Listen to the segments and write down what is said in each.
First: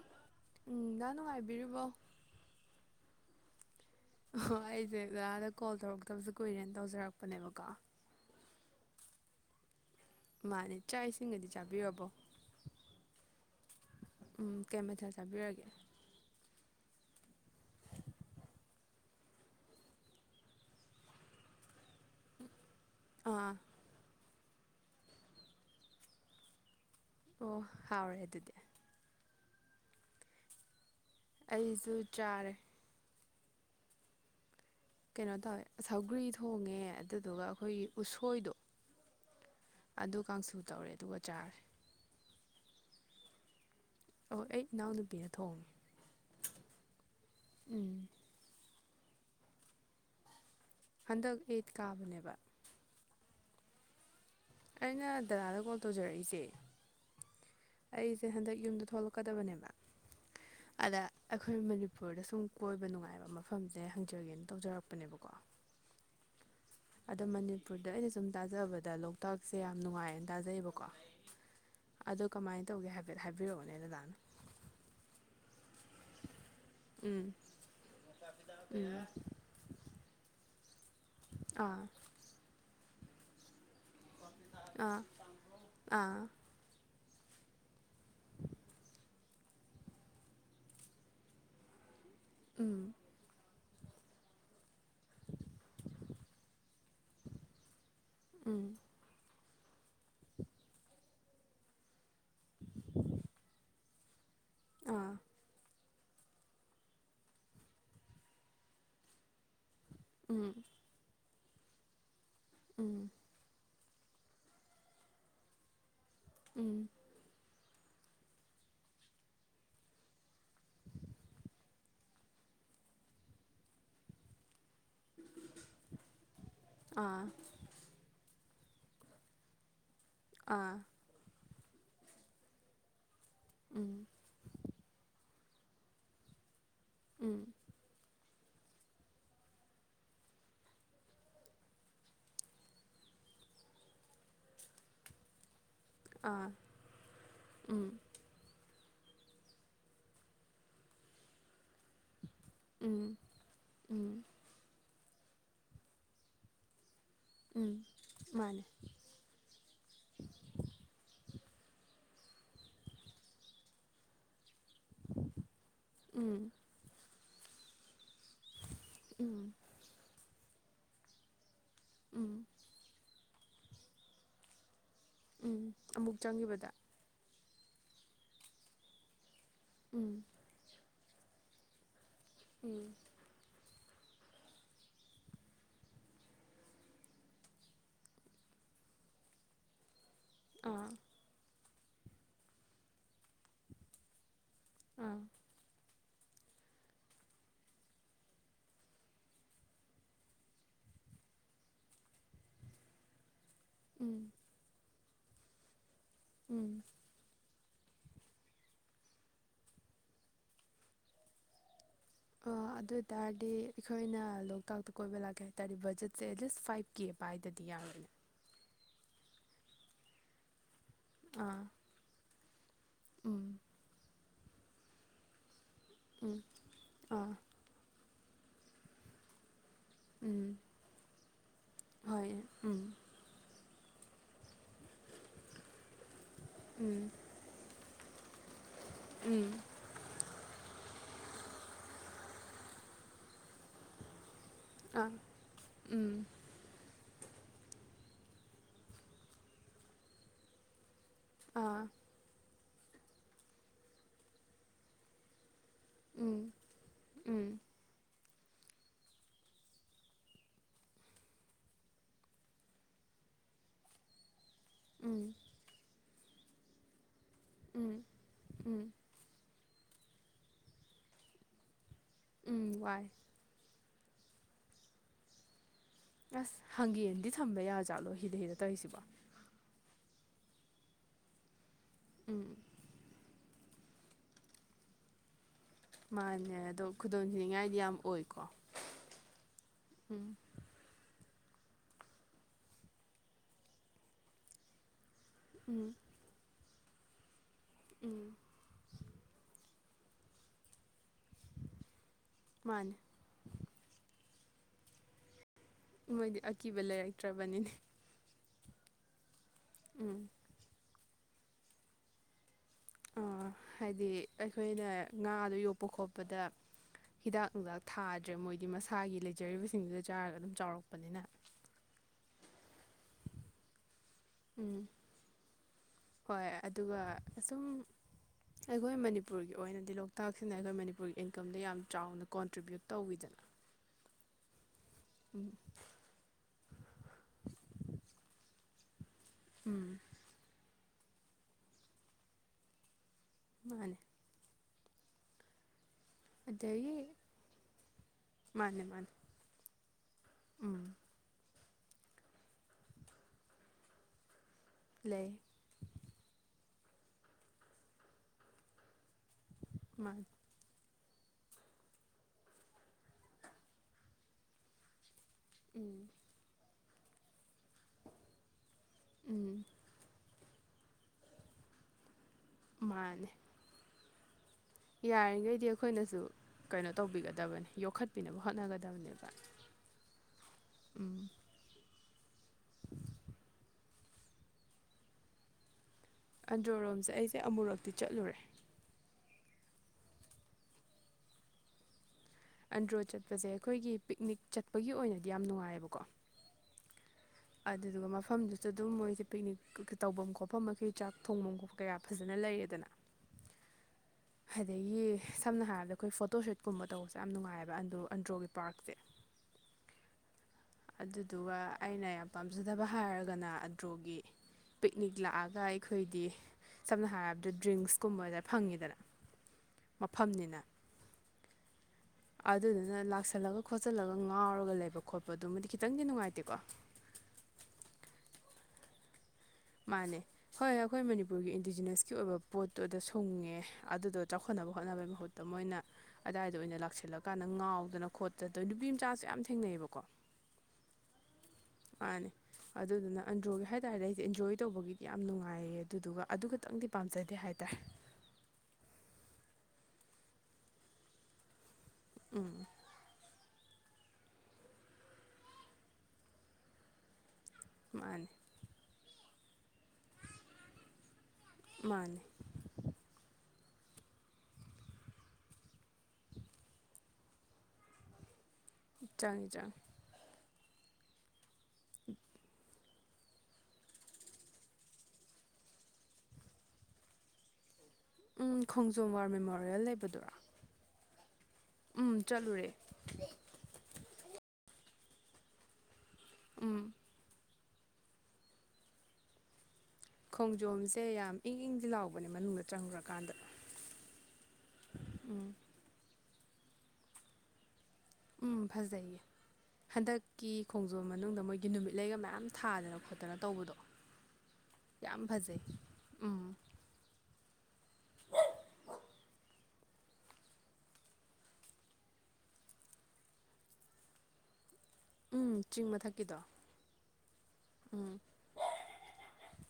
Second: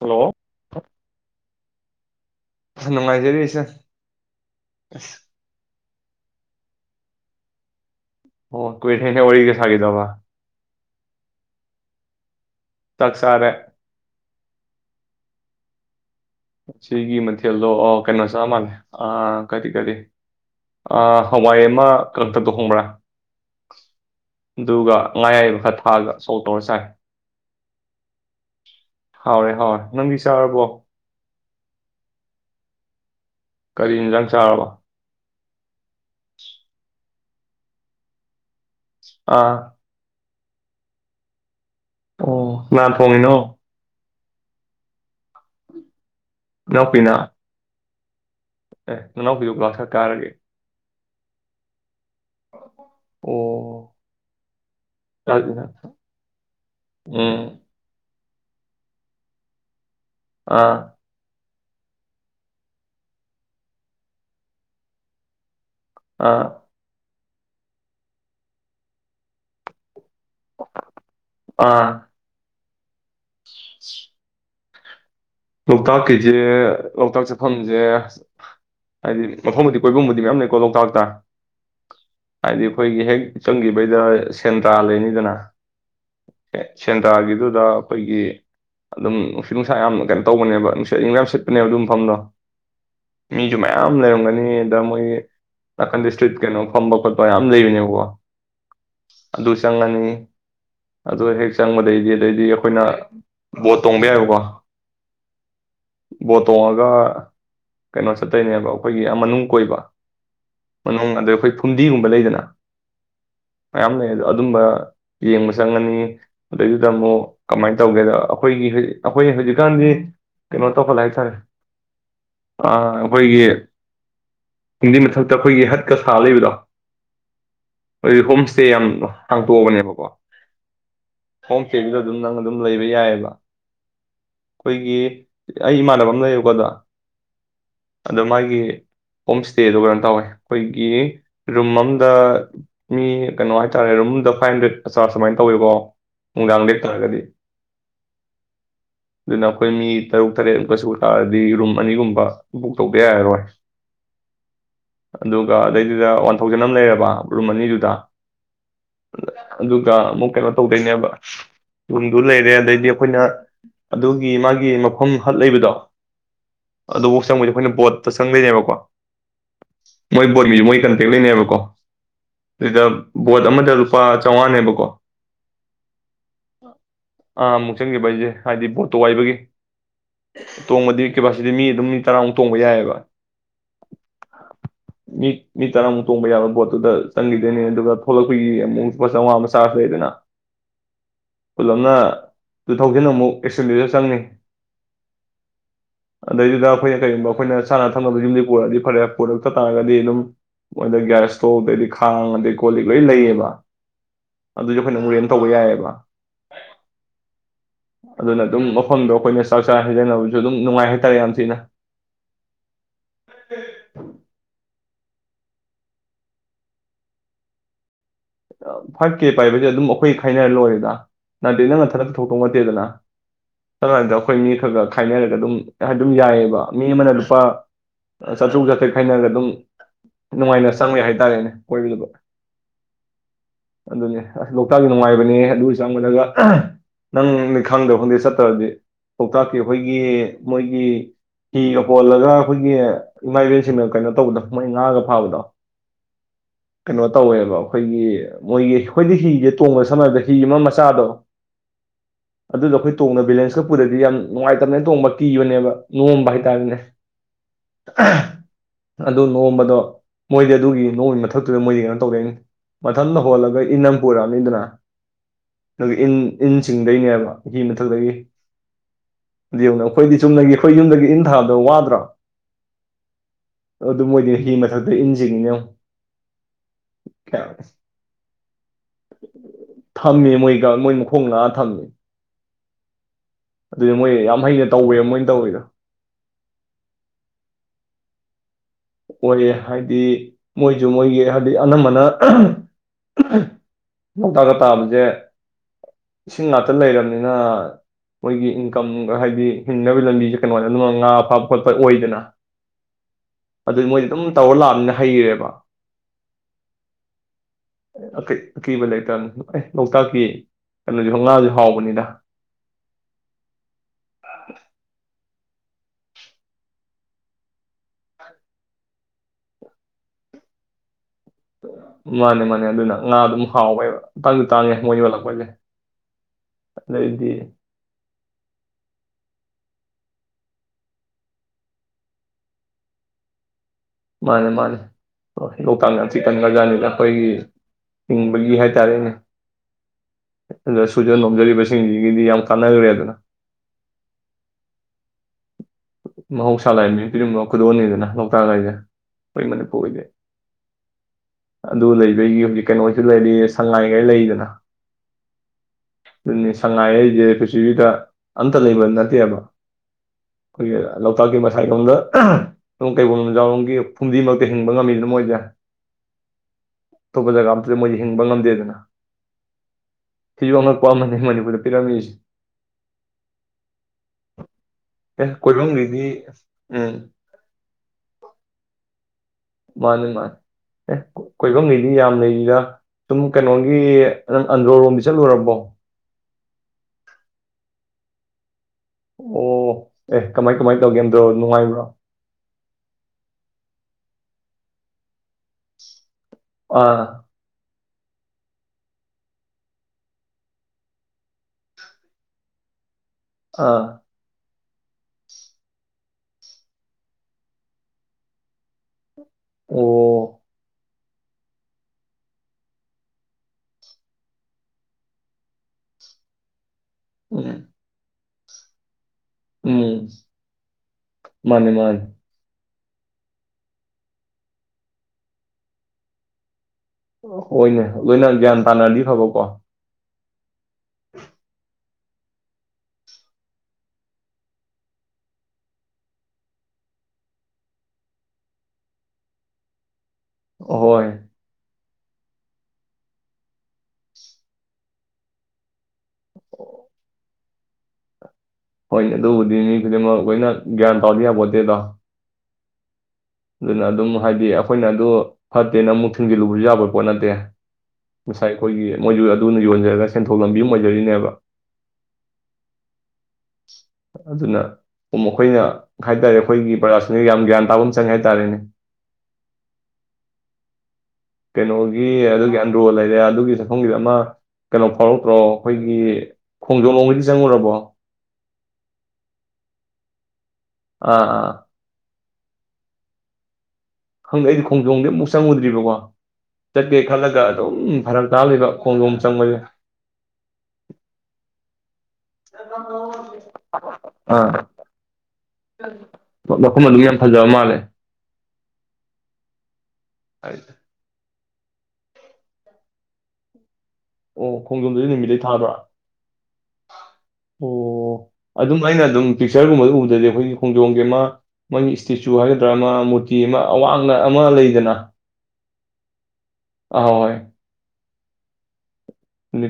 Hello ꯎꯝ ꯗꯥ ꯅꯨꯡꯉꯥꯏꯕꯤꯔꯤꯕꯣ ꯅꯨꯡꯉꯥꯏꯖꯔꯤ ꯏꯆꯟ ꯑꯩꯁꯦ ꯑꯁ ꯗꯥꯗꯥꯗꯥ ꯀꯣꯜ ꯇꯧꯔꯛ ꯇꯧꯗꯕꯥ ꯀꯨꯏꯔꯦꯅ ꯇꯧꯖꯔꯛꯄꯅꯦꯕꯀꯣ ꯑꯣ ꯀꯨꯏꯔꯅꯦ ꯋꯥꯔꯤ ꯁꯥꯥꯏꯒꯗꯕ ꯃꯥꯅꯦ ꯆꯥꯛ ꯏꯁꯤꯡꯒꯗꯤ ꯆꯥꯕꯤꯕꯣ ꯆꯥꯛ ꯆꯥꯔꯦ ꯎꯝ ꯀꯌꯥꯝ ꯃꯊꯦꯜ ꯆꯥꯕꯤꯔꯒꯦ ꯁꯤꯒꯤ ꯃꯊꯦꯜꯗꯣ ꯀꯩꯅꯣ ꯆꯠ ꯃꯥꯜꯂꯦ ꯀꯔꯤ ꯀꯔꯤ ꯍꯋꯥꯏ ꯑꯃ ꯀꯥꯡꯇꯛ ꯇꯣ ꯈꯪꯕ꯭ꯔꯥ ꯑꯥ ꯑꯗꯨꯒꯥ ꯉꯥ ꯑꯌꯥꯏꯕ ꯈꯔ ꯊꯥꯛꯑꯒ ꯁꯣꯛ ꯇꯧꯔ ꯆꯥꯏ ꯑꯣ ꯍꯥꯎꯔꯦ ꯑꯗꯨꯗꯤ ꯍꯥꯎꯔꯦ ꯍꯥꯎꯦ ꯅꯪꯗꯤ ꯆꯥꯔꯕꯣ ꯑꯩꯁꯨ ꯆꯥꯔꯦ ꯀꯔꯤ ꯏꯟꯖꯥꯡ ꯆꯥꯔꯕ ꯀꯩꯅꯣ ꯇꯧꯋꯦ ꯁꯧꯒ꯭ꯔꯤ ꯊꯣꯡꯉꯦ ꯑꯗꯨꯗꯨꯒ ꯑꯩꯈꯣꯏꯒꯤ ꯎꯁꯣꯏꯗꯣ [inaudible] ꯑꯥ ꯑꯗꯨ ꯀꯥꯡꯁꯨ ꯇꯧꯔꯦ ꯑꯗꯨꯒ ꯆꯥꯔꯦ ꯑꯣ ꯀꯅꯥꯟ ꯊꯣꯡꯉꯤꯅꯣ ꯑꯣ ꯑꯩ ꯏꯅꯥꯎ ꯅꯨꯄꯤꯅ ꯊꯣꯡꯉꯦ ꯏꯅꯥꯎꯄꯤꯅ ꯎꯝ ꯑꯦ ꯅꯅꯥꯎ ꯅꯨꯄꯤꯗꯣ ꯀꯂꯥꯁ ꯀꯌꯥ ꯀꯥꯔꯒꯦ ꯍꯟꯗꯛ ꯑꯩꯏꯠ ꯀꯥꯕꯅꯦꯕ ꯕ ꯑꯣ ꯑꯩꯅ ꯗꯗꯥꯗ ꯀ꯭ꯂꯥꯁ ꯀꯣꯜ ꯇꯧꯖꯔꯛꯏꯁꯦ ꯎꯝ ꯑꯩꯁꯦ ꯍꯟꯗꯛ ꯌꯨꯝꯗ ꯊꯣꯂꯛꯀꯗꯕꯅꯦꯕ ꯑꯥ ꯑꯗ ꯑꯩ ꯈꯣꯏ ꯃꯅꯤꯄꯨꯔꯗ ꯁꯨꯝ ꯀꯣꯏꯕ ꯅꯨꯡꯉꯥꯏꯕ ꯃꯐꯝꯁꯦ ꯍꯪꯖꯒꯦꯅ ꯇꯧꯖꯔꯛꯄꯅꯦꯕꯀꯣ ꯑꯥ ꯑꯗꯣ ꯃꯅꯤꯄꯨꯔꯗ ꯑꯩꯅ ꯁꯨꯝ ꯇꯥꯖꯕꯗ ꯂꯣꯛꯇꯥꯛꯁꯦ ꯌꯥꯝ ꯅꯨꯡꯉꯥꯏ ꯇꯥꯖꯕꯀꯣ ꯑꯥ ꯑꯗꯨ ꯀꯃꯥꯏ ꯇꯧꯒꯦ ꯍꯥꯏ ꯍꯥꯏꯕꯦꯠ ꯍꯥꯏꯕꯤꯔꯛꯑꯣꯅꯦ ꯗꯗꯥꯅ ꯂꯣꯛꯇꯥꯛ ꯀꯤꯖꯦ ꯑ-ꯂꯣꯛꯇꯥꯛ ꯎꯝ ꯆꯠꯐꯝꯁꯦ ꯎꯝ ꯍꯥꯏꯗꯤ ꯃꯐꯝꯕꯨꯗꯤ ꯀꯣꯏꯕꯝꯕꯨꯗꯤ ꯃꯌꯥꯝ ꯂꯩꯀꯣ ꯂꯣꯛꯇꯥꯛꯇ ꯑꯥ ꯍꯥꯏꯗꯤ ꯈꯣꯏꯒꯤ ꯍꯦꯛ ꯆꯪꯈꯤꯕꯩꯗ ꯁꯦꯟꯗ꯭ꯔꯥ ꯑꯥ ꯂꯩꯅꯤꯗꯅ ꯑꯥ ꯍꯦ- ꯁꯦꯟꯗ꯭ꯔꯥꯒꯤꯗꯨꯗ ꯑꯈꯣꯏꯒꯤ ꯑꯗꯨꯝ ꯅꯨꯡꯁꯤꯠ ꯅꯨꯡꯁꯥ ꯌꯥꯝ ꯀꯩꯅ ꯇꯧꯕꯅꯦꯕ ꯅꯨꯡꯁꯤꯠ ꯑꯪꯌꯤꯡꯕ ꯌꯥꯝ ꯁꯤꯠꯄꯅꯦꯕ ꯑꯗꯨ ꯃꯐꯝꯗꯣ ꯎꯨꯝ ꯌꯨꯝ ꯃꯌꯥꯝ ꯂꯩꯔꯝꯒꯅꯤ ꯑꯗ ꯃꯣꯏꯒꯤ ꯅꯥꯀꯟꯗ ꯏꯁꯇ꯭ꯔꯤꯠ ꯀꯩꯅꯣ ꯐꯝꯕ ꯈꯣꯠꯄ ꯃꯌꯥꯝ ꯂꯩꯕꯅꯦꯕꯀꯣ ꯎꯨꯝ ꯑꯗꯨ ꯆꯪꯉꯅꯤ ꯑꯗꯨ ꯍꯦꯛ ꯆꯪꯕꯗꯩꯗꯤ ꯑꯗꯩꯗꯤ ꯑꯈꯣꯏꯅ ꯕꯣꯠ ꯇꯣꯡꯕ ꯌꯥꯏꯕꯀꯣ ꯑꯥ ꯕꯣꯠ ꯇꯣꯡꯉꯒ ꯀꯩꯅꯣ ꯆꯠꯇꯣꯏꯅꯦꯕ ꯑꯩꯈꯣꯏꯒꯤ ꯑ-ꯃꯅꯨꯡ ꯀꯣꯏꯕ ꯎꯝ ꯃꯅꯨꯡ ꯑꯗꯩ ꯈꯣꯏ ꯐꯨꯝꯗꯤꯒꯨꯝꯕ ꯂꯩꯗꯅ ꯎꯨꯝ ꯃꯌꯥꯝ ꯂꯩ-ꯑ- ꯑꯗꯨꯝꯕ ꯌꯦꯡꯕ ꯆꯪꯉꯅꯤ ꯎꯝ ꯑꯩꯗꯨꯗ ꯑꯝꯃꯣ ꯀꯃꯥꯏ ꯇꯧꯒꯦꯗ ꯑꯩꯈꯣꯏꯒꯤ ꯍꯧꯖꯤ-ꯑꯩꯈꯣꯏ ꯍꯧꯖꯤꯛ ꯒꯥꯟꯖꯤ ꯀꯩꯅꯣ ꯇꯧꯈꯠꯂꯦ ꯍꯥꯏꯇꯥꯔꯦ ꯑ-ꯑꯩꯈꯣꯏꯒꯤ ꯐꯨꯝꯗꯤ ꯃꯊꯛꯇ ꯑꯩꯈꯣꯏꯒꯤ ꯍꯠꯀ ꯁꯥ ꯂꯩꯕꯗꯣ ꯑꯥ- ꯆꯦ ꯌꯥꯝ ꯍꯥꯡꯇꯣꯛꯑꯕꯅꯦꯕꯀꯣ ꯑꯥ ꯍꯣꯝꯇꯦꯗꯨꯗ ꯑꯗꯨꯝ ꯅꯪ ꯑꯗꯨꯝ ꯂꯩꯕ ꯌꯥꯏꯑꯕ ꯎꯨꯝ- ꯈꯣꯏꯒꯤ ꯑꯩ ꯏꯃꯥꯟꯅꯕ ꯑꯃ ꯂꯩꯌꯦꯕꯀꯣ ꯑꯗꯣ ꯎꯝ꯫ ꯑꯗꯣ ꯃꯥꯒꯤ ꯍꯣꯝ ꯁ꯭ꯇꯦꯗꯣ ꯀꯩꯅꯣ ꯇꯧꯋꯦ ꯈꯣꯏꯒꯤ ꯔꯨꯝ ꯑꯝꯗ ꯃꯤ ꯀꯩꯅꯣ ꯍꯥꯏꯇꯥꯔꯦ ꯔꯨꯝꯑꯝꯗ ꯐꯥꯏꯞ ꯍꯟꯗ꯭ꯔꯦꯠ ꯑꯆꯥꯔꯖ ꯁꯨꯃꯥꯏꯅ ꯇꯧꯋꯦꯀꯣ꯫ ꯑꯥ ꯅꯨꯡꯗꯥꯡ ꯂꯦꯛꯇꯔꯒꯗꯤ ꯎꯝ ꯑꯗꯨꯅ ꯑꯩꯈꯣꯏ ꯃꯤ ꯇꯔꯨꯛ-ꯇꯔꯦꯠꯃꯨꯛꯀ ꯁꯨꯔꯛꯑꯗꯤ ꯔꯨꯝ ꯑꯅꯤꯒꯨꯝꯕ ꯕꯨꯛ ꯇꯧꯕ ꯎꯝ ꯌꯥꯏꯔꯣꯏ ꯎꯝ ꯑꯗꯨꯒ ꯑꯗꯩꯗꯨꯗ ꯋꯥꯟ ꯊꯥꯎꯖꯟ ꯑꯝ ꯂꯩꯔꯕ ꯔꯨꯝ ꯎꯝ ꯑꯅꯤꯗꯨꯗ ꯃꯥꯅꯦ ꯑꯗꯨꯒ ꯑꯃꯨꯛ ꯀꯩꯅꯣ ꯇꯧꯗꯣꯏꯅꯦꯕ ꯇꯨꯡꯗꯨ ꯂꯩꯔꯦ ꯑꯗꯩꯗꯤ ꯑꯈꯣꯏꯅ ꯑꯗꯨꯒꯤ ꯃꯥꯒꯤ ꯒꯤ ꯃꯐꯝ ꯍꯠ ꯂꯩꯕꯗꯣ ꯎꯝ ꯑꯗꯨ ꯆꯪꯕꯩꯗꯤ ꯑꯩꯈꯣꯏꯅ ꯕꯣꯠꯇ ꯆꯪꯗꯣꯏꯅꯦꯕꯀꯣ ꯎꯝ꯫ [unintelligible] ꯃꯣꯏ ꯀꯟꯇꯦꯛ ꯂꯩꯅꯩꯕꯀꯣ ꯎꯝ [unintelligible] ꯕꯣꯠ ꯑꯃꯗ ꯂꯨꯄꯥ ꯆꯝꯉꯥꯅꯦꯕꯀꯣ ꯎꯝ ꯑꯃꯨꯛ ꯆꯪꯒꯤꯕꯗ ꯑꯥ ꯑꯃꯨꯛ ꯆꯪꯒꯤꯕꯩꯖꯦ ꯍꯥꯏꯗꯤ ꯕꯣꯠꯇꯣ ꯋꯥꯏꯕꯒꯤ꯫ ꯎꯝ ꯇꯣꯡꯕꯗꯤ ꯀꯦꯄꯥꯁꯤꯇꯤ ꯃꯤ ꯑꯗꯨꯝ ꯇꯔꯥꯃꯨꯛ ꯇꯣꯡꯕ ꯎꯝ ꯌꯥꯏꯑꯦꯕ ꯃꯤ ꯃꯤ ꯇꯔꯥꯃꯨꯛ ꯇꯣꯡꯕ ꯌꯥꯕ ꯕꯣꯠꯇꯨꯗ ꯆꯪꯈꯤꯗꯣꯏꯅꯦ ꯑꯗꯨꯒ ꯊꯣꯛꯂꯛꯄꯒꯤ ꯑꯃꯨꯛ ꯂꯨꯄꯥ ꯆꯧꯉꯥ ꯑꯃꯨꯛ ꯆꯥꯔꯁ ꯂꯩꯔꯦꯗꯅ ꯑꯥ ꯄꯨꯜꯂꯞꯅ ꯇꯨ ꯊꯥꯎꯖꯟ ꯑꯃꯨꯛ ꯑꯁ꯭ꯀꯄꯦꯟꯗꯤꯆ꯭ꯔ ꯆꯪꯅꯤ ꯑꯥ ꯑꯗꯩꯗꯨꯗ ꯑꯩꯈꯣꯏꯅ ꯀꯩꯒꯨꯝꯕ ꯑꯩꯈꯣꯏꯅ ꯆꯥꯅ ꯊꯛꯅꯕꯗ ꯌꯨꯝꯗꯤ ꯄꯨꯣꯔꯔꯛꯑꯗꯤ ꯐꯔꯦ ꯄꯨꯔꯛꯇ ꯇꯥꯔꯒꯗꯤ ꯑꯗꯨꯝ ꯃꯣꯏꯗ ꯒ꯭ꯌꯥꯁ ꯏꯁꯇꯣꯞ ꯑꯗꯩꯗꯤ ꯈꯥꯡ ꯑꯗꯩ ꯀꯣꯂꯤꯛ ꯂꯣꯏ ꯂꯩꯌꯦꯕ ꯎꯝ ꯑꯩꯈꯣꯏꯅꯃꯨꯛ ꯔꯦꯟ ꯇꯧꯕ ꯌꯥꯏꯑꯕ ꯎꯝ ꯑꯗꯨꯅ ꯑꯗꯨꯝ ꯃꯐꯝꯗꯣ ꯑꯩꯈꯣꯏꯅ ꯆꯥꯛ ꯆꯥ ꯍꯩꯖꯥꯟꯅꯕꯁꯨ ꯑꯗꯨꯝ ꯅꯨꯡꯉꯥꯏ ꯍꯥꯏꯇꯥꯔꯦ ꯌꯥꯝ ꯊꯤꯅ ꯑꯣ ꯑꯗꯨ ꯑꯣꯏ ꯇꯔꯗꯤ ꯑꯩꯈꯣꯏꯅ ꯂꯣꯛꯇꯥꯛꯇ ꯀꯣꯏꯕ ꯂꯥꯛ ꯀꯩ ꯍꯥꯏꯇꯥꯔꯦ ꯕꯖꯦꯠꯁꯦ ꯑꯦꯠ ꯂꯤꯁ ꯐꯥꯏꯚ ꯀꯦ ꯄꯥꯏꯗꯗꯤ ꯌꯥꯔꯣꯏꯅꯦ ꯐꯥꯏꯚ ꯀꯦ ꯄꯥꯏꯕꯁꯦ ꯑꯗꯨꯝ ꯑꯩꯈꯣꯏ ꯈꯥꯏꯅꯔ ꯂꯣꯏꯔꯦꯗ ꯅꯗꯦ ꯑꯥ ꯅꯪ ꯅꯊꯟꯇ ꯄꯨꯊꯣꯛꯇꯧ ꯅꯠꯇꯦꯗꯅ ꯎꯝ ꯁꯝꯅ ꯍꯥꯏꯔꯕꯗ ꯑꯩꯈꯣꯏ ꯃꯤ ꯈꯔ ꯒ ꯈꯥꯏꯅꯔꯒ ꯑꯗꯨꯝ ꯑꯗꯨꯝ ꯎꯝ ꯌꯥꯏꯑꯕ ꯃꯤ ꯑꯃꯅ ꯑꯥ ꯂꯨꯄꯥ ꯆꯥꯇ꯭ꯔꯨꯛ ꯆꯥꯇ꯭ꯔꯦꯠ ꯈꯥꯏꯅꯔꯒ ꯑꯗꯨꯝ ꯎꯝ ꯅꯨꯡꯉꯥꯏꯅ ꯆꯪꯉꯣꯏ ꯍꯥꯏꯇꯔꯦꯅꯦ ꯀꯣꯏꯆꯠꯄ ꯍꯣꯏ ꯎꯝ ꯑꯗꯨꯅꯦ ꯑꯁ ꯂꯣꯛꯇꯥꯛꯒꯤ ꯅꯨꯡꯉꯥꯏꯕꯅꯦ ꯑꯗꯨ ꯆꯪꯕꯗꯒ ꯎꯝ ꯅꯪ ꯅꯤꯡ ꯈꯪꯗ ꯈꯪꯗꯦ ꯆꯠ [unintelligible] ꯎꯝ ꯄꯧꯇꯥꯛꯀꯤ ꯑꯩꯈꯣꯏꯒꯤ ꯃꯣꯏꯒꯤ ꯐꯤꯒ ꯄꯣꯜꯂꯒ ꯑꯩꯈꯣꯏꯒꯤ ꯏꯃꯥ ꯏꯕꯦꯜꯁꯤꯡꯅ ꯀꯩꯅꯣ ꯇꯧꯕꯗ ꯃꯣꯏ ꯉꯥꯒ ꯑꯥ ꯐꯥꯕꯗꯣ ꯎꯝ ꯀꯩꯅꯣ ꯇꯧꯋꯦꯕꯣ ꯑꯩꯈꯣꯏꯒꯤ ꯃꯣꯏꯒꯤ ꯑꯩꯈꯣꯏꯒꯤ ꯍꯤꯤꯁꯦ ꯇꯣꯡꯕ ꯁꯝꯅꯔꯕꯗ ꯍꯤ ꯑꯃ ꯃꯆꯥꯗꯣ ꯑꯥ ꯑꯗꯨꯗ ꯑꯩꯈꯣꯏ ꯇꯣꯡꯗ ꯕꯦꯂꯦꯟꯁ ꯈꯛ ꯄꯨꯔꯗꯤ ꯌꯥꯝ ꯅꯨꯡꯉꯥꯏꯇꯕꯅ ꯇꯣꯡꯕ ꯀꯤꯕꯅꯦꯕ꯫ ꯅꯣꯝꯕ ꯎꯝ ꯍꯥꯏꯇꯥꯔꯦꯅꯦ ꯎꯝ ꯑꯗꯨ ꯅꯣꯡꯝꯕꯗꯣ ꯃꯣꯏꯗꯤ ꯑꯗꯨꯒꯤ ꯅꯣꯡꯃꯒꯤ ꯃꯊꯛꯇꯨꯗ ꯃꯣꯏꯗꯤ ꯀꯩꯅꯣ ꯇꯧꯗꯅꯤ ꯃꯊꯟꯇ ꯍꯣꯜꯂꯒ ꯏꯅꯝ ꯄꯨꯔꯛꯑꯕꯅꯤꯗꯅ ꯎꯝ ꯑꯗꯨꯒ ꯏꯟ ꯏꯟꯁꯤꯡꯗꯩꯅꯦꯕ ꯏ ꯎꯝ ꯃꯊꯛꯗꯒꯤ ꯎꯝ ꯌꯦꯟꯉꯣ ꯑꯩꯈꯣꯏꯗꯤ ꯆꯨꯝꯅꯒꯤ ꯑꯩꯈꯣꯏ ꯌꯨꯝꯗꯒꯤ ꯏꯟ ꯊꯥꯗꯣ ꯋꯥꯗ꯭ꯔꯣ ꯎꯝ ꯋꯥꯏ ꯑꯗꯨ ꯃꯣꯏꯗꯤ ꯍꯤ ꯃꯊꯛꯇ ꯏꯟꯁꯤꯅꯤꯅꯦ [unintelligible] ꯑꯁ ꯍꯪꯒꯦꯗꯤ ꯊꯝꯕ ꯌꯥꯖꯥꯠꯂꯣ ꯍꯤꯗ ꯍꯤꯗ ꯇꯧꯔꯤꯁꯤꯕꯣ ꯊꯝꯃꯤ ꯃꯣꯏꯒ ꯃꯣꯏ ꯃꯈꯣꯡ ꯂꯥꯛꯑ ꯊꯝꯃꯤ ꯎꯝ ꯑꯗꯨꯗꯤ ꯃꯣꯏ ꯌꯥꯝ ꯍꯩꯅ ꯇꯧꯋꯦꯕ ꯃꯣꯏꯅ ꯇꯧꯋꯤꯗꯣ ꯃꯥꯅꯦ ꯑꯗꯣ ꯈꯨꯗꯣꯡ ꯊꯤꯅꯤꯡꯉꯥꯏꯗꯤ ꯌꯥꯝ ꯑꯣꯏꯀꯣ꯫ ꯑꯣꯏꯌꯦ ꯍꯥꯏꯗꯤ ꯎꯝ ꯃꯣꯏꯁꯨ ꯃꯣꯏꯒꯤ ꯍꯥꯏꯗꯤ ꯑꯅꯝꯕꯅ ꯂꯣꯛꯇꯥꯛꯇ ꯇꯥꯕꯁꯦ ꯎꯝ ꯁꯤꯁꯤꯡꯉ [unintelligible] ꯈꯇ ꯂꯩꯔꯕꯅꯤꯅ ꯎꯝ ꯃꯣꯏꯒꯤ ꯏꯟꯀꯝ ꯍꯥꯏꯗꯤ ꯍꯕꯤ ꯂꯕꯤꯁꯦ ꯀꯩꯅꯣ ꯑꯗꯨ [unintelligible] ꯑꯣꯏꯗꯅ ꯃꯥꯅꯦ ꯃꯣꯏꯗꯤ ꯑꯗꯨꯝ ꯇꯧꯔ ꯂꯥꯑꯅꯤꯅ ꯍꯩꯔꯦꯕ꯫ ꯃꯣꯏꯗꯤ ꯑꯀꯤꯕ ꯂꯩꯔꯛꯇ꯭ꯔꯕꯅꯤꯅꯦ ꯑꯀꯩ ꯑꯀꯤꯕ ꯂꯩ ꯇꯥꯕꯅꯤ ꯑꯦ ꯎꯝ ꯂꯣꯛꯇꯥꯛꯀꯤ ꯀꯩꯅꯣꯁꯨ ꯍ ꯉꯁꯨ ꯍꯥꯎꯕꯅꯤꯅ ꯑꯣ ꯍꯥꯏꯗꯤ ꯑꯩꯈꯣꯏꯅ ꯉꯥꯗꯣ ꯌꯣꯛꯄ ꯈꯣꯠꯄꯗ ꯍꯤꯗꯥꯛ ꯅꯨꯡꯗꯥꯛ ꯊꯥꯗ꯭ꯔꯦ ꯃꯣꯏꯗꯤ ꯃꯁꯥꯒꯤ ꯂꯩꯖꯔꯤꯕꯁꯤꯡꯗꯨꯗ ꯆꯥꯔꯒ ꯑꯗꯨꯝ ꯆꯥꯎꯔꯛꯄꯅꯤꯅ꯫ ꯃꯥꯅꯦ ꯃꯥꯅꯦ ꯑꯗꯨꯅ ꯉꯥ ꯑꯗꯨꯝ ꯍꯥꯎꯋꯦꯕ꯫ ꯇꯥꯡꯁꯨ ꯇꯥꯡꯉꯦ ꯎꯝ ꯃꯣꯏ ꯌꯣꯜꯂꯛꯄꯁꯦ ꯍꯣꯏ ꯑꯗꯨꯒ ꯑꯗꯩꯗꯤ ꯁꯁꯨꯝ ꯑꯩꯈꯣꯏ ꯃꯅꯤꯄꯨꯔꯒꯤ ꯒꯤ ꯑꯣꯏꯅꯗꯤ ꯂꯣꯛꯇꯥꯛꯁꯤꯅ ꯑꯩꯈꯣꯏ ꯃꯅꯤꯄꯨꯔꯒꯤ ꯏꯟꯀꯝꯗ ꯌꯥꯝ ꯆꯥꯎꯅ ꯀꯣꯟꯇ꯭ꯔꯤꯕ꯭ꯌꯨꯠ ꯇꯧꯕꯋꯤꯗꯅ꯫ ꯃꯥꯅꯦ ꯃꯥꯅꯦ ꯂꯣꯛꯇꯥꯛꯅ ꯌꯥꯝ ꯊꯤꯟ ꯀꯟꯒ꯭ꯔꯖꯥꯠꯅꯤꯗ ꯑꯩꯈꯣꯏꯒꯤ ꯍꯤꯡꯕꯒꯤ ꯍꯥꯏ [inaudible] ꯎꯝ ꯑꯗꯨꯗ ꯁꯨꯖ ꯅꯣꯝꯖꯔꯤꯕꯁꯤꯡꯁꯤꯒꯤꯗꯤ ꯌꯥꯝ ꯀꯥꯟꯅꯒꯔꯦꯗꯅ꯫ ꯃꯥꯅꯦ ꯃꯍꯧꯁꯥ ꯑꯗꯒꯤ ꯂꯥꯏꯔꯦꯝꯕꯤꯅ ꯄꯤꯔꯝꯕ ꯈꯨꯗꯣꯜꯅꯤꯗꯅ ꯂꯣꯛꯇꯥꯛ ꯍꯥꯏꯁꯦ ꯃꯥꯅꯦ ꯃꯥꯅꯦ ꯑꯩꯈꯣꯏ ꯃꯅꯤꯄꯨꯔꯒꯤꯗꯤ ꯎꯝ ꯫ ꯑꯗꯨ ꯂꯩꯕꯩꯒꯤ ꯍꯧꯖꯤꯛ ꯀꯩꯅꯣꯁꯨ ꯂꯩꯔꯤ ꯁꯉꯥꯏ ꯒꯗꯨ ꯂꯩꯔꯤꯗꯅ꯫ ꯂꯩ ꯁꯉꯥꯏ ꯍꯥꯏꯁꯦ ꯄ꯭ꯔꯤꯊꯤꯕꯤꯗ ꯑꯝꯇ ꯂꯩꯕ ꯅꯠꯇꯦ ꯍꯥꯏꯕ꯫ ꯃꯥꯅꯤ ꯑꯩꯈꯣꯏꯒꯤ ꯂꯣꯛꯇꯥꯛꯀꯤ ꯃꯁꯥꯏꯒꯣꯟꯗ ꯑ ꯀꯩꯕꯨꯜ ꯂꯝꯖꯥꯎꯔꯣꯝꯒꯤ ꯐꯨꯝꯗꯤ ꯃꯔꯛꯇ ꯍꯤꯡꯕ ꯉꯝꯃꯤꯗꯅ ꯃꯣꯏꯗꯤ꯫ ꯎꯝ ꯑꯇꯣꯞꯄ ꯖꯒꯥ ꯑꯝꯇꯗꯤ ꯃꯣꯏꯁꯦ ꯍꯤꯡꯕ ꯉꯝꯗꯦꯗꯅ꯫ ꯎꯝ ꯁꯤꯖꯨ ꯑꯉꯛꯄ ꯑꯃꯅꯤ ꯃꯅꯤꯄꯨꯔꯗ ꯄꯤꯔꯝꯃꯤꯁꯤ꯫ ꯃꯥꯅꯦ [inaudible] ꯌꯥꯔꯤꯒꯩꯗꯤ ꯀꯣꯏꯐꯝꯒꯤꯗꯤ ꯑꯩꯈꯣꯏꯅꯁꯨ ꯀꯩꯅꯣ ꯎꯝ ꯇꯧꯕꯤꯒꯗꯕꯅꯤ ꯌꯣꯛꯈꯠꯄꯤꯅꯕ ꯍꯣꯠꯅꯒꯗꯕꯅꯦꯕ꯫ ꯃꯥꯅꯤ ꯃꯥꯅꯤ ꯑꯦ ꯎꯝ ꯀꯣꯏꯕꯝꯒꯤꯅꯤ ꯌꯥꯝ ꯂꯩꯔꯤꯗ ꯁꯨꯝ ꯀꯩꯅꯣꯒꯤ ꯅꯡ ꯑꯟꯗ꯭ꯔꯣ ꯔꯣꯝꯗꯤ ꯆꯠꯂꯨꯔꯕꯣ꯫ ꯑꯟꯗ꯭ꯔꯣ ꯔꯣꯝꯁꯦ ꯑꯩꯁꯦ ꯑꯃꯨꯔꯛꯇꯤ ꯆꯠꯂꯨꯔꯦ꯫ ꯑꯣ, ꯑꯦ ꯀꯃꯥꯏ ꯀꯃꯥꯏꯅ ꯇꯧꯒꯦ ꯑꯟꯗ꯭ꯔꯣꯗꯣ ꯅꯨꯡꯉꯥꯏꯕ꯭ꯔꯣ꯫ ꯑꯟꯗ꯭ꯔꯣ ꯆꯠꯄꯁꯦ ꯑꯩꯈꯣꯏꯒꯤ ꯄꯤꯛꯅꯤꯛ ꯆꯠꯄꯒꯤ ꯑꯣꯏꯅꯗꯤ ꯌꯥꯝ ꯅꯨꯡꯉꯥꯏꯌꯦꯕꯀꯣ꯫ ꯑ ꯑꯗꯨꯗꯨꯒ ꯃꯐꯝꯗꯨꯁꯨ ꯑꯗꯨꯝ ꯃꯣꯏꯁꯦ ꯄꯤꯛꯅꯤꯛ ꯇꯧꯐꯝ ꯈꯣꯠꯐꯝ ꯃꯈꯩ ꯆꯥꯛ ꯊꯣꯡꯐꯝ ꯀꯌꯥ ꯐꯖꯅ ꯂꯩꯌꯦꯗꯅ꯫ ꯑꯥ ꯑꯗꯒꯤ ꯁꯝꯅ ꯍꯥꯏꯔꯕꯗ ꯑꯩꯈꯣꯏ ꯐꯣꯇꯣꯁꯨꯠ ꯀꯨꯝꯕ ꯇꯧꯕꯁꯦ ꯌꯥꯝ ꯅꯨꯡꯉꯥꯏꯑꯦꯕ ꯑꯟꯗ꯭ꯔꯣ ꯑꯟꯗ꯭ꯔꯣꯒꯤ ꯄ꯭ꯔꯥꯛꯁꯦ꯫ ꯑꯣ꯫ ꯑꯗꯨꯗꯨꯒ ꯑꯩꯅ ꯌꯥꯝ ꯄꯥꯝꯖꯗꯕ ꯍꯥꯏꯔꯒꯅ ꯑꯟꯗ꯭ꯔꯣꯒꯤ ꯄꯤꯛꯅꯤꯛ ꯂꯥꯛꯑꯒ ꯑꯩꯈꯣꯏꯗꯤ ꯁꯝꯅ ꯍꯥꯏꯔꯕꯗ ꯎꯝ ꯗ꯭ꯔꯤꯡꯁ ꯀꯨꯝꯕꯗ ꯍꯪꯏꯗꯅ꯫ ꯎꯝ, ꯃꯥꯅꯦ ꯃꯥꯅꯦ꯫ ꯑꯗꯨꯗꯨꯅ ꯂꯥꯛꯁꯜꯂꯒ ꯈꯣꯠꯆꯜꯂꯒ ꯉꯥꯎꯔꯒ ꯂꯩꯕ ꯈꯣꯠꯄ ꯄꯗꯨꯗꯤ ꯈꯤꯇꯪꯗꯤ ꯅꯨꯡꯉꯥꯏꯇꯦꯀꯣ꯫ ꯍꯣꯏꯅꯦ, ꯂꯣꯏꯅ ꯒ꯭ꯌꯥꯟ ꯇꯥꯅꯔꯗꯤ ꯐꯕꯀꯣ꯫ ꯃꯥꯅꯦ꯫ ꯍꯣꯏ, ꯑꯩꯈꯣꯏ ꯃꯅꯤꯄꯨꯔꯒꯤ ꯏꯗꯤꯖꯤꯅꯁ ꯀꯤ ꯑꯣꯏꯕ ꯄꯣꯠꯇꯨꯗ ꯁꯨꯡꯉꯦ ꯑꯗꯨꯗꯣ ꯆꯥꯎꯈꯠꯅꯕ ꯍꯣꯠꯅꯕꯩ ꯃꯍꯨꯠꯇ ꯃꯣꯏꯅ ꯑꯗꯥꯏꯗ ꯑꯣꯏꯅ ꯂꯥꯛꯁꯜꯂ ꯀꯥꯟꯗ ꯉꯥꯎꯗꯅ ꯈꯣꯠꯇꯅ ꯅꯨꯄꯤ ꯃꯆꯥꯁꯨ ꯌꯥꯝ ꯊꯦꯡꯅꯩꯑꯕꯀꯣ꯫ ꯍꯣꯏ꯫ ꯃꯥꯅꯦ ꯑꯗꯨꯗꯨꯅ ꯑꯟꯗ꯭ꯔꯣꯒꯤ ꯍꯥꯏ ꯇꯥꯔꯗꯤ ꯑꯩꯁꯦ ꯑꯦꯟꯖꯣꯏ ꯇꯧꯕꯒꯤꯗꯤ ꯌꯥꯝ ꯅꯨꯡꯉꯥꯏꯌꯦ꯫ ꯑꯗꯨꯗꯨꯒ ꯑꯗꯨ ꯇꯪꯗꯤ ꯄꯥꯝꯖꯗꯦ ꯍꯥꯏ [unintelligible] ꯍꯣꯏ ꯑꯗꯨꯕꯨꯗꯤ ꯃꯤ ꯈꯨꯗꯤꯡꯃꯛ ꯂꯣꯏꯅ ꯒ꯭ꯌꯥꯟ ꯇꯥꯎꯗꯤ ꯌꯥꯄꯣꯠꯇꯦꯗꯣ ꯎꯝ ꯑꯗꯨꯅ ꯑꯗꯨꯝ ꯍꯥꯏꯗꯤ ꯑꯩꯈꯣꯏꯅ ꯑꯗꯨ ꯐꯠꯇꯦꯅ ꯑꯃꯨꯛ ꯊꯤꯟꯖꯤꯜꯂꯨꯕꯁꯨ ꯌꯥꯕ ꯄꯣꯠ ꯅꯠꯇꯦ ꯃꯥꯅꯦ ꯉꯥꯁꯥꯏ ꯈꯣꯏꯒꯤ ꯃꯣꯏꯁꯨ ꯑꯗꯨꯅ ꯌꯣꯟꯖꯔꯒ ꯁꯦꯟꯊꯣꯛ ꯂꯝꯕꯤ ꯑꯃ ꯑꯣꯏꯖꯔꯤꯅꯦꯕ ꯃꯥꯅꯦ ꯑꯗꯨꯅ ꯑꯃꯨꯛ ꯑꯩꯈꯣꯏꯅ ꯍꯥꯏꯇꯥꯔꯦ ꯑꯩꯈꯣꯏꯒꯤ ꯄ꯭ꯔꯖꯥꯁꯤꯅ ꯌꯥꯝ ꯒ꯭ꯌꯥꯟ ꯇꯥꯐꯝ ꯆꯪꯉꯦ ꯍꯥꯏꯇꯥꯔꯦꯅꯦ ꯆꯪꯒꯤ ꯆꯥꯡ ꯀꯩꯅꯣꯒꯤ ꯑꯗꯨꯒꯤ ꯑꯟꯗ꯭ꯔꯣ ꯂꯩꯔꯦ ꯑꯗꯨꯒꯤ ꯆꯥꯛꯐꯝꯒꯤꯗ ꯑꯃ ꯀꯩꯅꯣ ꯐꯥꯎꯔꯛꯇ꯭ꯔꯣ ꯑꯩꯈꯣꯏꯒꯤ ꯈꯣꯡꯖꯣꯝ ꯂꯣꯝꯒꯤꯗꯤ ꯆꯪꯉꯨꯔꯕꯣ ꯎꯝ ꯈꯣꯡꯖꯣꯝ ꯋꯥꯔ ꯃꯦꯃꯣꯔꯤꯌꯦꯜ ꯂꯩꯕꯗꯨꯔꯥ ꯑꯥ ꯑꯥ ꯎꯝ ꯆꯠꯂꯨꯔꯦ ꯈꯪꯗꯦ ꯑꯩꯗꯤ ꯈꯣꯡꯖꯣꯝꯗꯤ ꯑꯃꯨꯛ ꯆꯪꯉꯨꯗ꯭ꯔꯤꯕꯀꯣ ꯎꯝ ꯆꯠꯀꯦ ꯈꯜꯂꯒ ꯑꯗꯨꯝ ꯐꯔꯛ ꯇꯥ ꯂꯩꯕ ꯈꯣꯡꯖꯣꯝ ꯆꯪꯕꯁꯦ ꯈꯣꯡꯖꯣꯝꯁꯦ ꯌꯥꯝ ꯏꯪ ꯏꯪꯗꯤ ꯂꯥꯎꯕ [unintelligible] ꯑꯥ ꯎꯝ ꯃꯐꯝ ꯑꯗꯨꯒꯤ ꯌꯥꯝ ꯐꯖꯕ ꯃꯥꯜꯂꯦ ꯎꯝ ꯐꯖꯩꯌꯦ ꯍꯟꯗꯛꯀꯤ ꯍꯥꯏꯗꯤ ꯈꯣꯡꯖꯣꯝ ꯃꯅꯨꯡꯗ ꯃꯣꯏ ꯒꯤ ꯅꯨꯃꯤꯠ ꯂꯩꯒ ꯃꯌꯥꯝ ꯊꯥꯗꯅ ꯈꯣꯠꯇꯅ ꯇꯧꯕꯗꯣ ꯑꯣ ꯈꯣꯡꯖꯣꯝꯗꯗꯤ ꯌꯥꯝ ꯅꯨꯃꯤꯠꯩ ꯐꯖꯩ ꯊꯥꯗ꯭ꯔꯥ꯫ ꯎꯝ ꯑꯣ ꯑꯗꯨꯝ ꯑꯩꯅ ꯑꯗꯨꯝ ꯄꯤꯛꯆꯔꯒꯨꯝꯕꯗ ꯎꯕꯗꯗꯤ ꯑꯩꯈꯣꯏꯒꯤ ꯈꯣꯡꯖꯣꯝꯒꯤ ꯑꯃ ꯃꯥꯒꯤ ꯏꯁꯇꯦꯆꯨ ꯍꯥꯏꯒꯗ꯭ꯔꯥ ꯑꯃ ꯃꯨꯔꯇꯤ ꯑꯃ ꯑꯋꯥꯡꯅ ꯑꯃ ꯂꯩꯗꯅ꯫ ꯎꯝ ꯆꯤꯡ ꯃꯊꯛꯀꯤꯗꯣ ꯑ ꯍꯣꯏ ꯎꯝ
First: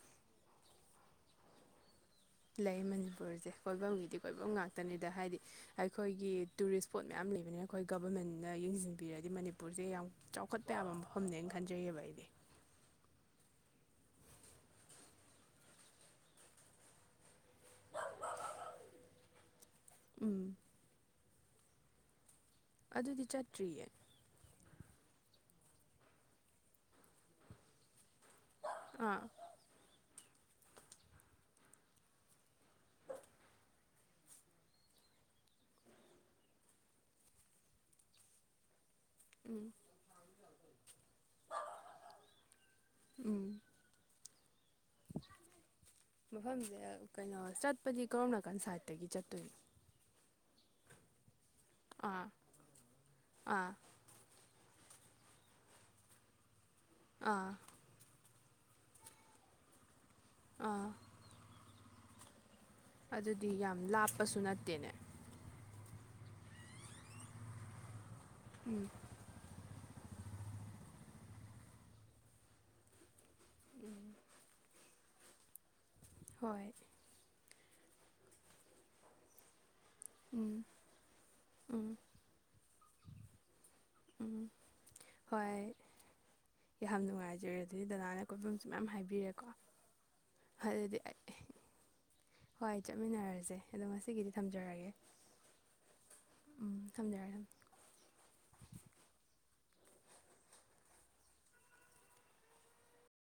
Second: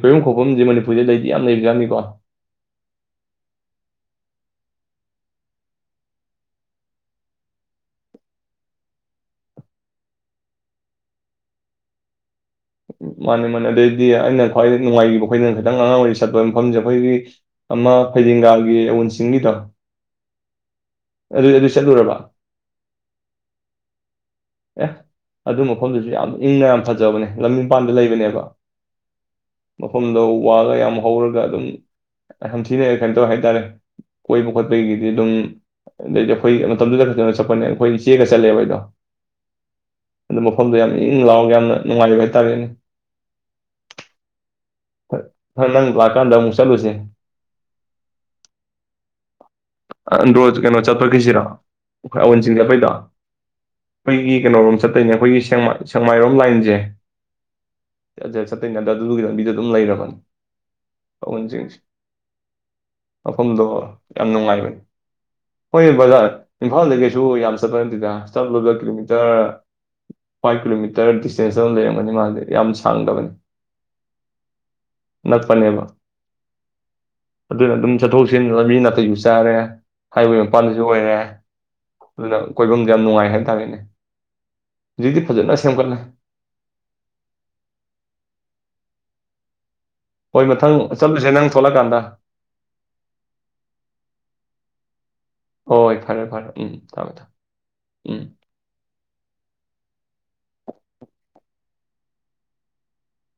ꯀꯣꯏꯨꯝ ꯈꯣꯛꯐꯝꯁꯦ ꯃꯅꯤꯄꯨꯔꯗꯩ ꯂꯩꯗꯤ ꯌꯥꯝ ꯂꯩꯕ꯭ꯔꯥꯅꯤꯀꯣ꯫ ꯂꯩ ꯃꯅꯤꯄꯨꯔꯁꯦ ꯀꯣꯏꯐꯝꯒꯤꯗꯤ ꯀꯣꯏꯐꯝ ꯉꯥꯛꯇꯅꯤꯗ ꯍꯥꯏꯗꯤ ꯑꯩꯈꯣꯏꯒꯤ ꯇꯨꯔꯤꯁ ꯏꯁꯄꯣꯠ ꯃꯌꯥꯝ ꯂꯩꯕꯅꯤꯅ ꯑꯩꯈꯣꯏ ꯒꯕꯔꯃꯦꯟꯅ ꯌꯦꯡꯁꯤꯟꯕꯤꯔꯗꯤ ꯃꯅꯤꯄꯨꯔꯁꯦ ꯌꯥꯝ ꯆꯥꯎꯈꯠꯄ ꯌꯥꯕ ꯃꯐꯝꯅꯦꯅ ꯈꯟꯖꯩꯌꯦꯕ ꯑꯩꯗꯤ꯫ ꯃꯥꯅꯦ ꯃꯥꯅꯦ ꯑꯗꯨꯗꯩꯗꯤ ꯑꯩꯅ ꯈ꯭ꯋꯥꯏ ꯅꯨꯡꯉꯥꯏꯈꯤꯕ ꯑꯩꯈꯣꯏꯅ ꯈꯤꯇꯪ ꯑꯉꯥꯡ ꯑꯣꯏꯔꯤꯩ ꯆꯠꯄ ꯃꯐꯝꯁꯦ ꯑꯩꯈꯣꯏꯒꯤ ꯑꯃ ꯐꯩꯗꯤꯡꯒꯥꯒꯤ ꯑꯎꯟꯁꯤꯡꯒꯤꯗꯣ꯫ ꯎꯝ ꯑꯗꯨ ꯑꯗꯨ ꯆꯠꯂꯨꯔꯕ꯫ ꯑꯗꯨꯗꯤ ꯆꯠꯇ꯭ꯔꯤꯌꯦ꯫ ꯑꯦ ꯑꯗꯨ ꯃꯐꯝꯗꯨꯁꯨ ꯌꯥꯝ ꯏꯪꯅ ꯌꯥꯝ ꯐꯖꯕꯅꯦ ꯂꯝꯃꯤ ꯄꯥꯟꯗ ꯂꯩꯕꯅꯦꯕ꯫ ꯑꯥ [unintelligible] ꯃꯐꯝꯗꯣ ꯋꯥꯒ ꯌꯥꯝ ꯍꯧꯔꯒ ꯑꯗꯨꯝ ꯌꯥꯝꯝꯊꯤꯅ ꯀꯩꯅꯣ ꯇꯧꯋꯦ ꯍꯥꯏꯇꯥꯔꯦ ꯀꯣꯏꯕ ꯈꯣꯠꯄꯒꯤꯗꯤ ꯑꯗꯨꯝ ꯑꯗꯩꯗꯤ ꯑꯩꯈꯣꯏ ꯃꯇꯝꯗꯨꯗ ꯐꯖꯅ ꯆꯠꯄꯅꯦ ꯑꯩꯈꯣꯏ ꯆꯦꯒ ꯆꯠꯂꯦꯕ ꯑꯩꯗꯣ꯫ ꯎꯝ ꯃꯐꯝꯗ ꯌꯥꯝ ꯏꯪ ꯂꯥꯛꯑꯣꯒ ꯌꯥꯝꯅ ꯅꯨꯡꯉꯥꯏꯖꯕ ꯍꯥꯏꯇꯥꯔꯦ꯫ ꯎꯝ ꯅꯪ ꯂꯥꯛꯀꯥꯟꯗ ꯑꯃꯨꯛ ꯃꯐꯝꯁꯦ ꯆꯠꯂꯨꯁꯦ ꯀꯩꯅꯣ ꯆꯠꯄꯗꯤ ꯀꯔꯣꯝ ꯅꯥꯀꯟ ꯁꯥꯏꯠꯇꯒꯤ ꯆꯠꯇꯣꯏꯅꯣ [unintelligible] ꯀꯩꯅꯣ ꯆꯠꯄꯈꯤꯁꯤꯔ ꯑꯩꯈꯣꯏ ꯑꯥ ꯑꯋꯟ ꯆꯤꯡꯦ ꯑꯩꯄꯩꯗ ꯑꯥ ꯑꯩꯈꯣꯏꯒꯤ ꯀꯩꯅꯣꯔꯣꯝ ꯆꯠꯇꯣꯏꯅꯦ ꯑꯩꯈꯣꯏꯒꯤ ꯁꯦꯡꯃꯥꯏꯔꯣꯝ ꯂꯥꯏꯟꯁꯦ ꯑꯥ [unintelligible] ꯆꯠꯇꯅ ꯉꯗ ꯑꯗꯨꯒꯤꯗ ꯂꯝꯕꯤꯗꯣ ꯑꯗꯨꯝ ꯂꯩꯔꯕꯅꯤ ꯑꯥ [unintelligible] ꯑꯗꯨꯗꯤ ꯃꯐꯝꯗꯣ ꯌꯥꯝ ꯌꯥꯝ ꯂꯥꯞꯄꯁꯨ ꯅꯨꯡꯉꯥꯏꯕꯅꯤ ꯅꯠꯇꯦꯅꯦ꯫ ꯍꯣꯏ ꯕꯖꯥꯔ ꯏꯝꯐꯥꯜꯗ ꯀꯩꯁꯨ ꯌꯥꯝ ꯆꯠꯄ ꯅꯠꯇꯦꯗ ꯆꯞ ꯎꯝ ꯀꯤꯂꯣꯃꯤꯇꯔ ꯐꯥꯏꯚ ꯀꯤꯂꯣꯃꯤꯇꯔ ꯗꯤꯁꯇꯦꯟꯁ ꯑꯃ ꯂꯩꯔꯝꯒꯅꯤ ꯃꯥꯗꯤ ꯌꯥꯝ ꯁꯥꯡꯗꯕꯅꯤ ꯥ [unintelligible] ꯍꯣꯏ ꯑꯗꯨꯅ ꯑꯗꯨꯝ ꯆꯠꯊꯣꯛ ꯆꯠꯁꯤ ꯃꯤ ꯅꯥꯇꯩꯁꯨ ꯆꯥꯔꯦ ꯍꯥꯏꯋꯦ ꯎꯝ ꯃꯄꯥꯟꯗꯁꯨ ꯑꯣꯏꯔꯦ ꯎꯝ ꯑꯗꯨ ꯀꯣꯏꯐꯝꯁꯦ ꯌꯥꯝ ꯅꯨꯡꯉꯥꯏ ꯍꯥꯏꯕꯇꯥꯔꯦꯅꯦ ꯎꯝ ꯍꯣꯏ ꯁꯦꯝꯒꯠꯂꯦ ꯌꯥꯝ ꯅꯨꯡꯉꯥꯏꯖꯔꯦ ꯑꯗꯨꯗꯤ ꯗꯗꯥꯅ ꯀꯣꯏꯐꯝꯁꯨ ꯃꯌꯥꯝ ꯍꯥꯏꯕꯤꯔꯛ ꯀꯥ ꯍꯣꯏ ꯃꯊꯪ ꯑꯗꯨꯗꯤ ꯆꯠꯂꯨꯁꯦ ꯑꯩ ꯅꯪ ꯊꯣꯛꯂꯛꯀꯥꯟꯗ ꯍꯣꯏ ꯆꯠꯃꯤꯟꯅꯔꯖꯦ ꯑꯗꯣ ꯉꯁꯤꯒꯤꯗꯤ ꯊꯝꯖꯔꯒꯦ ꯍꯣꯏ ꯐꯔꯦ ꯐꯔꯦ ꯎꯝ ꯊꯝꯃꯦ ꯊꯝꯃꯦ ꯊꯝꯖꯔꯒꯦ ꯊꯝ ꯎꯝ